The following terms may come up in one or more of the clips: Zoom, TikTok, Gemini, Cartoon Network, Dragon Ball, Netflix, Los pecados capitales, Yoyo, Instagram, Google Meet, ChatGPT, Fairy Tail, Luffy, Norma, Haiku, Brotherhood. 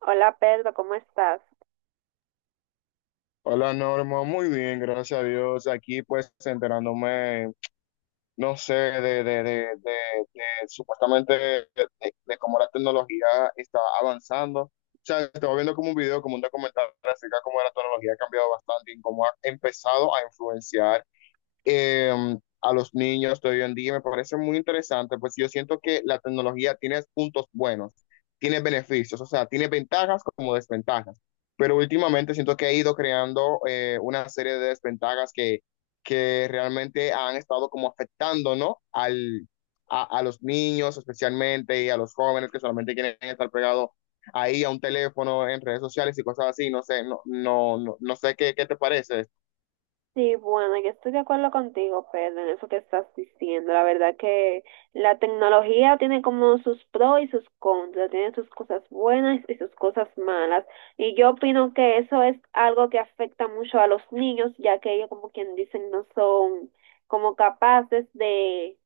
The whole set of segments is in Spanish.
Hola Pedro, ¿cómo estás? Hola Norma, muy bien, gracias a Dios. Aquí pues enterándome, no sé, de, de supuestamente de cómo la tecnología está avanzando. O sea, estaba viendo como un video, como un documental acerca de cómo la tecnología ha cambiado bastante y cómo ha empezado a influenciar eh, a los niños de hoy en día. Me parece muy interesante, pues yo siento que la tecnología tiene puntos buenos, tiene beneficios, o sea, tiene ventajas como desventajas, pero últimamente siento que ha ido creando una serie de desventajas que realmente han estado como afectando, ¿no? A los niños especialmente y a los jóvenes que solamente quieren estar pegados ahí a un teléfono en redes sociales y cosas así, no sé, no, no, no, no sé qué te parece. Sí, bueno, yo estoy de acuerdo contigo, Pedro, en eso que estás diciendo. La verdad que la tecnología tiene como sus pros y sus contras, tiene sus cosas buenas y sus cosas malas. Y yo opino que eso es algo que afecta mucho a los niños, ya que ellos, como quien dicen, no son como capaces de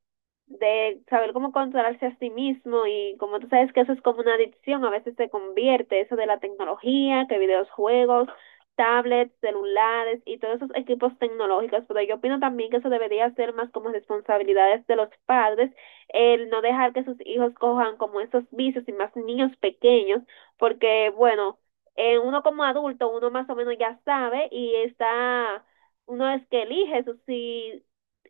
de saber cómo controlarse a sí mismo y como tú sabes que eso es como una adicción, a veces se convierte eso de la tecnología, que videojuegos, tablets, celulares y todos esos equipos tecnológicos, pero yo opino también que eso debería ser más como responsabilidades de los padres, el no dejar que sus hijos cojan como esos vicios y más niños pequeños, porque bueno, uno como adulto, uno más o menos ya sabe y está uno es que elige eso, si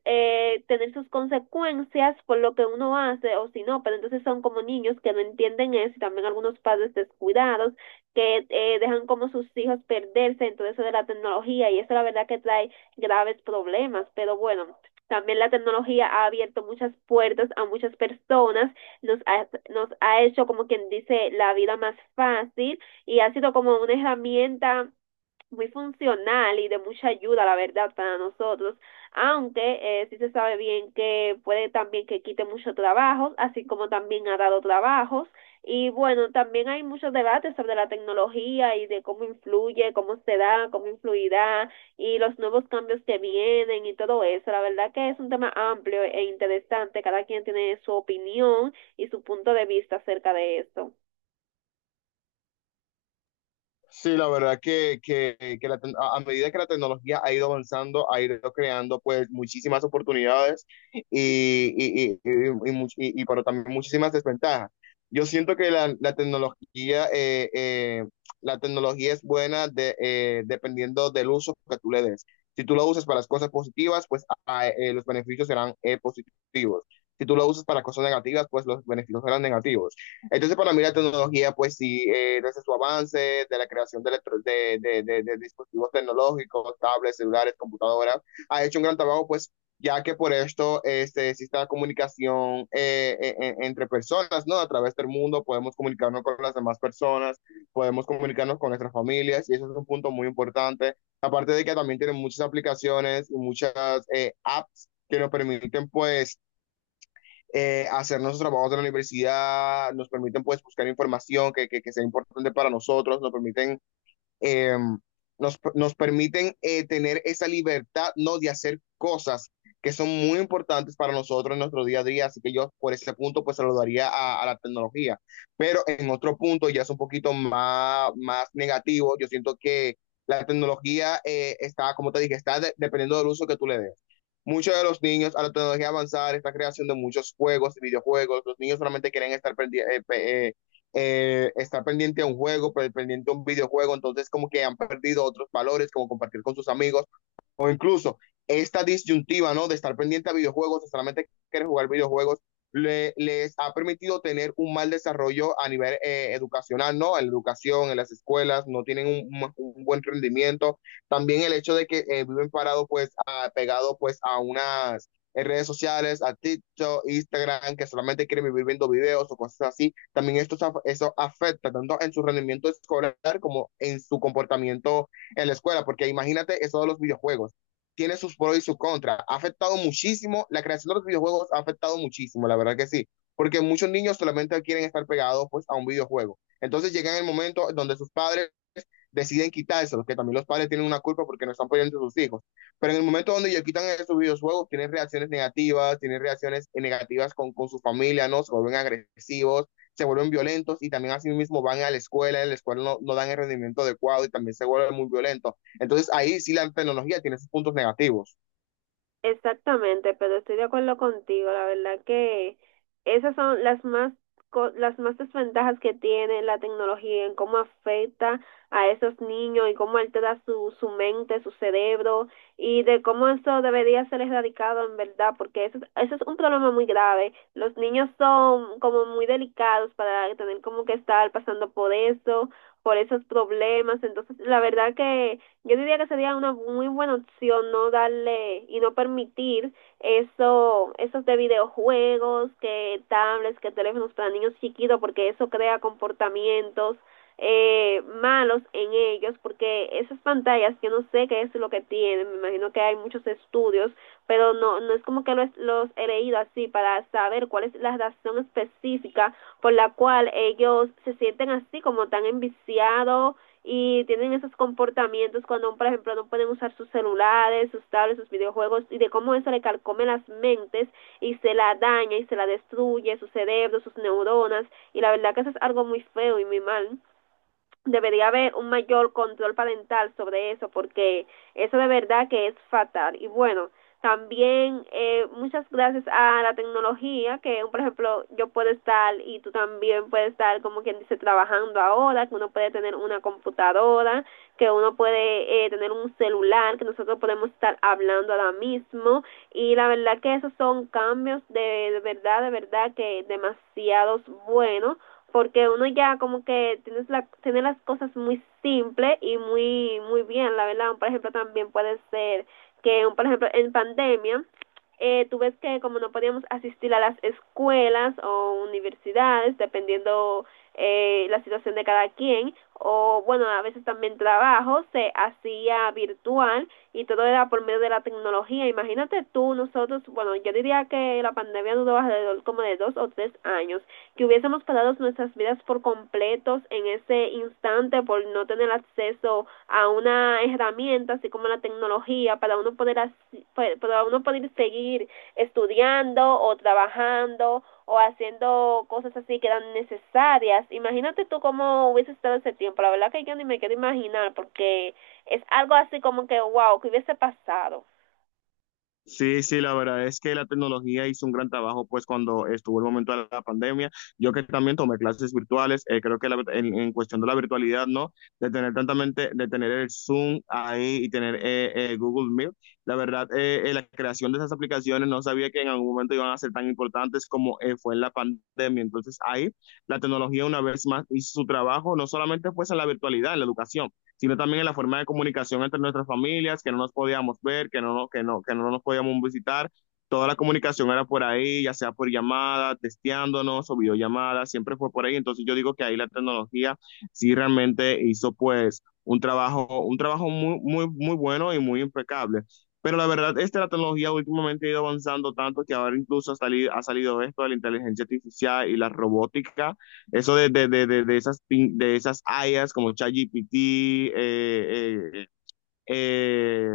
tener sus consecuencias por lo que uno hace o si no, pero entonces son como niños que no entienden eso y también algunos padres descuidados que dejan como sus hijos perderse en todo eso de la tecnología y eso la verdad que trae graves problemas, pero bueno, también la tecnología ha abierto muchas puertas a muchas personas, nos ha hecho como quien dice la vida más fácil y ha sido como una herramienta muy funcional y de mucha ayuda, la verdad, para nosotros, aunque sí se sabe bien que puede también que quite muchos trabajos, así como también ha dado trabajos. Y bueno, también hay muchos debates sobre la tecnología y de cómo influye, cómo se da, cómo influirá y los nuevos cambios que vienen y todo eso. La verdad que es un tema amplio e interesante. Cada quien tiene su opinión y su punto de vista acerca de esto. Sí, la verdad que a medida que la tecnología ha ido avanzando, ha ido creando pues muchísimas oportunidades y, pero también muchísimas desventajas. Yo siento que la tecnología es buena dependiendo del uso que tú le des. Si tú lo usas para las cosas positivas, pues los beneficios serán positivos. Si tú lo usas para cosas negativas, pues los beneficios serán negativos. Entonces, para mí la tecnología, pues sí, desde su avance, de la creación de, electro- de dispositivos tecnológicos, tablets, celulares, computadoras, ha hecho un gran trabajo, pues ya que por esto existe la comunicación entre personas, ¿no? A través del mundo podemos comunicarnos con las demás personas, podemos comunicarnos con nuestras familias, y eso es un punto muy importante. Aparte de que también tienen muchas aplicaciones y muchas apps que nos permiten, pues, hacer nuestros trabajos de la universidad, nos permiten pues buscar información que sea importante para nosotros, nos permiten eh, tener esa libertad, ¿no? De hacer cosas que son muy importantes para nosotros en nuestro día a día. Así que yo por ese punto pues se saludaría a la tecnología. Pero en otro punto ya es un poquito más negativo. Yo siento que la tecnología está, como te dije, está dependiendo del uso que tú le des. Muchos de los niños a la tecnología avanzada, esta creación de muchos juegos, videojuegos, los niños solamente quieren estar pendiente a un juego, pendiente a un videojuego, entonces como que han perdido otros valores, como compartir con sus amigos, o incluso esta disyuntiva, ¿no? De estar pendiente a videojuegos, o solamente querer jugar videojuegos, les ha permitido tener un mal desarrollo a nivel educacional, ¿no? En la educación, en las escuelas, no tienen un buen rendimiento. También el hecho de que viven parados, pues, pegados, pues, a unas redes sociales, a TikTok, Instagram, que solamente quieren vivir viendo videos o cosas así. También eso afecta tanto en su rendimiento escolar como en su comportamiento en la escuela, porque imagínate eso de los videojuegos tiene sus pros y sus contras. Ha afectado muchísimo, la creación de los videojuegos ha afectado muchísimo, la verdad que sí, porque muchos niños solamente quieren estar pegados pues a un videojuego. Entonces llega el momento donde sus padres deciden quitárselo, que también los padres tienen una culpa porque no están apoyando a sus hijos. Pero en el momento donde ellos quitan esos videojuegos, tienen reacciones negativas con su familia, ¿no? Se vuelven agresivos, se vuelven violentos y también así mismo van a la escuela, en la escuela no, no dan el rendimiento adecuado y también se vuelven muy violentos. Entonces ahí sí la tecnología tiene sus puntos negativos. Exactamente, pero estoy de acuerdo contigo. La verdad que esas son las más las más desventajas que tiene la tecnología en cómo afecta a esos niños y cómo altera su mente, su cerebro y de cómo eso debería ser erradicado en verdad, porque eso, eso es un problema muy grave. Los niños son como muy delicados para tener como que estar pasando por eso, por esos problemas. Entonces, la verdad que yo diría que sería una muy buena opción no darle y no permitir eso, esos de videojuegos, que tablets, que teléfonos para niños chiquitos, porque eso crea comportamientos malos en ellos, porque esas pantallas, yo no sé qué es lo que tienen, me imagino que hay muchos estudios, pero no, no es como que los he leído así para saber cuál es la razón específica por la cual ellos se sienten así, como tan enviciados y tienen esos comportamientos cuando, por ejemplo, no pueden usar sus celulares, sus tablets, sus videojuegos y de cómo eso le calcome las mentes y se la daña y se la destruye, su cerebro, sus neuronas y la verdad que eso es algo muy feo y muy mal debería haber un mayor control parental sobre eso porque eso de verdad que es fatal y bueno también muchas gracias a la tecnología que por ejemplo yo puedo estar y tú también puedes estar como quien dice trabajando ahora que uno puede tener una computadora que uno puede tener un celular, que nosotros podemos estar hablando ahora mismo y la verdad que esos son cambios de verdad, de verdad que demasiados buenos porque uno ya como que tiene las cosas muy simples y muy muy bien, la verdad. Por ejemplo, también puede ser que, por ejemplo, en pandemia, tú ves que como no podíamos asistir a las escuelas o universidades, dependiendo la situación de cada quien, o bueno, a veces también trabajo, se hacía virtual y todo era por medio de la tecnología. Imagínate tú, nosotros, bueno, yo diría que la pandemia duró alrededor como de 2 o 3 años, que hubiésemos parado nuestras vidas por completos en ese instante por no tener acceso a una herramienta así como la tecnología para uno poder hacer pues, para uno poder seguir estudiando o trabajando o haciendo cosas así que eran necesarias. Imagínate tú cómo hubiese estado ese tiempo. La verdad que yo ni me quiero imaginar porque es algo así como que, wow, que hubiese pasado. Sí, sí, la verdad es que la tecnología hizo un gran trabajo, pues cuando estuvo el momento de la pandemia, yo que también tomé clases virtuales, creo que en cuestión de la virtualidad, ¿no? De tener el Zoom ahí y tener Google Meet, la verdad, la creación de esas aplicaciones no sabía que en algún momento iban a ser tan importantes como fue en la pandemia, entonces ahí la tecnología una vez más hizo su trabajo, no solamente pues en la virtualidad, en la educación, sino también en la forma de comunicación entre nuestras familias, que no nos podíamos ver, que no nos podíamos visitar. Toda la comunicación era por ahí, ya sea por llamada, testeándonos o videollamadas, siempre fue por ahí. Entonces yo digo que ahí la tecnología sí realmente hizo pues un trabajo muy, muy, muy bueno y muy impecable. Pero la verdad esta la tecnología últimamente ha ido avanzando tanto que ahora incluso ha salido esto de la inteligencia artificial y la robótica, eso de esas IAs como ChatGPT, eh, eh, eh, eh,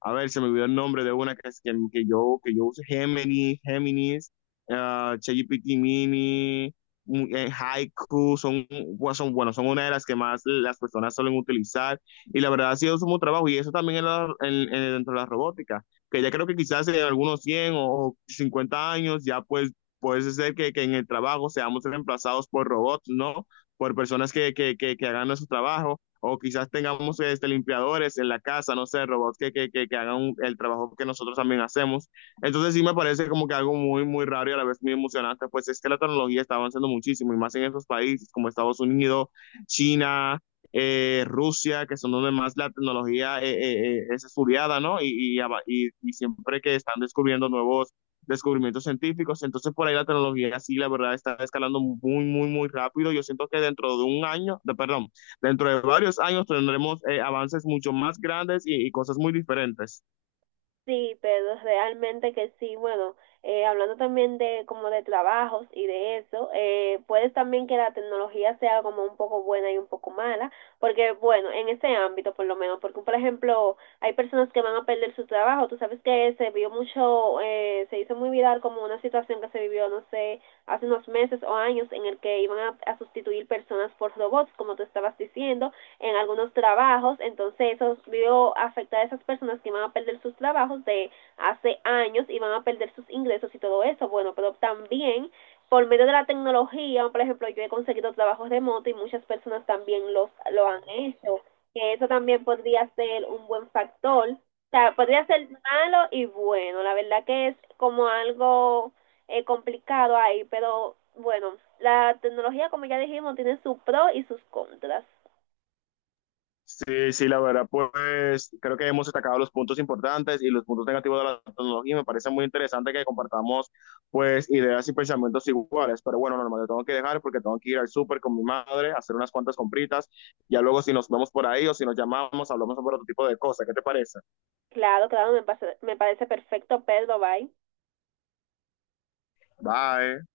a ver, se me olvidó el nombre de una que, es- que yo uso, Gemini, Géminis, ChatGPT Mini, Haiku, bueno, son una de las que más las personas suelen utilizar. Y la verdad ha sido su trabajo y eso también en la- en- dentro de la robótica, que ya creo que quizás en algunos 100 o 50 años ya pues puede ser que en el trabajo seamos reemplazados por robots, ¿no? Por personas que hagan nuestro trabajo o quizás tengamos limpiadores en la casa, no sé, robots que hagan el trabajo que nosotros también hacemos. Entonces sí me parece como que algo muy, muy raro y a la vez muy emocionante, pues es que la tecnología está avanzando muchísimo y más en esos países como Estados Unidos, China, Rusia, que son donde más la tecnología es estudiada, ¿no? Y siempre que están descubriendo nuevos descubrimientos científicos, entonces por ahí la tecnología sí, la verdad, está escalando muy, muy, muy rápido. Yo siento que dentro de un año, perdón, dentro de varios años tendremos avances mucho más grandes y cosas muy diferentes. Sí, pero realmente que sí, bueno, hablando también de como de trabajos y de eso, puede también que la tecnología sea como un poco buena y un poco mala, porque bueno, en ese ámbito por lo menos, porque por ejemplo, hay personas que van a perder su trabajo, tú sabes que se vio mucho, se hizo muy viral como una situación que se vivió, no sé, hace unos meses o años en el que iban a sustituir personas por robots, como tú estabas diciendo, en algunos trabajos, entonces eso vio afectar a esas personas que van a perder sus trabajos de hace años y van a perder sus ingresos y todo eso, bueno, pero también por medio de la tecnología, por ejemplo, yo he conseguido trabajos remoto y muchas personas también los lo han hecho, que eso también podría ser un buen factor, o sea, podría ser malo y bueno, la verdad que es como algo complicado ahí, pero bueno, la tecnología, como ya dijimos, tiene sus pros y sus contras. Sí, sí, la verdad, pues creo que hemos destacado los puntos importantes y los puntos negativos de la tecnología. Y me parece muy interesante que compartamos pues ideas y pensamientos iguales. Pero bueno, normal, yo tengo que dejar porque tengo que ir al súper con mi madre, a hacer unas cuantas compritas. Ya luego si nos vemos por ahí o si nos llamamos, hablamos sobre otro tipo de cosas. ¿Qué te parece? Claro, claro, me parece perfecto, Pedro, bye. Bye.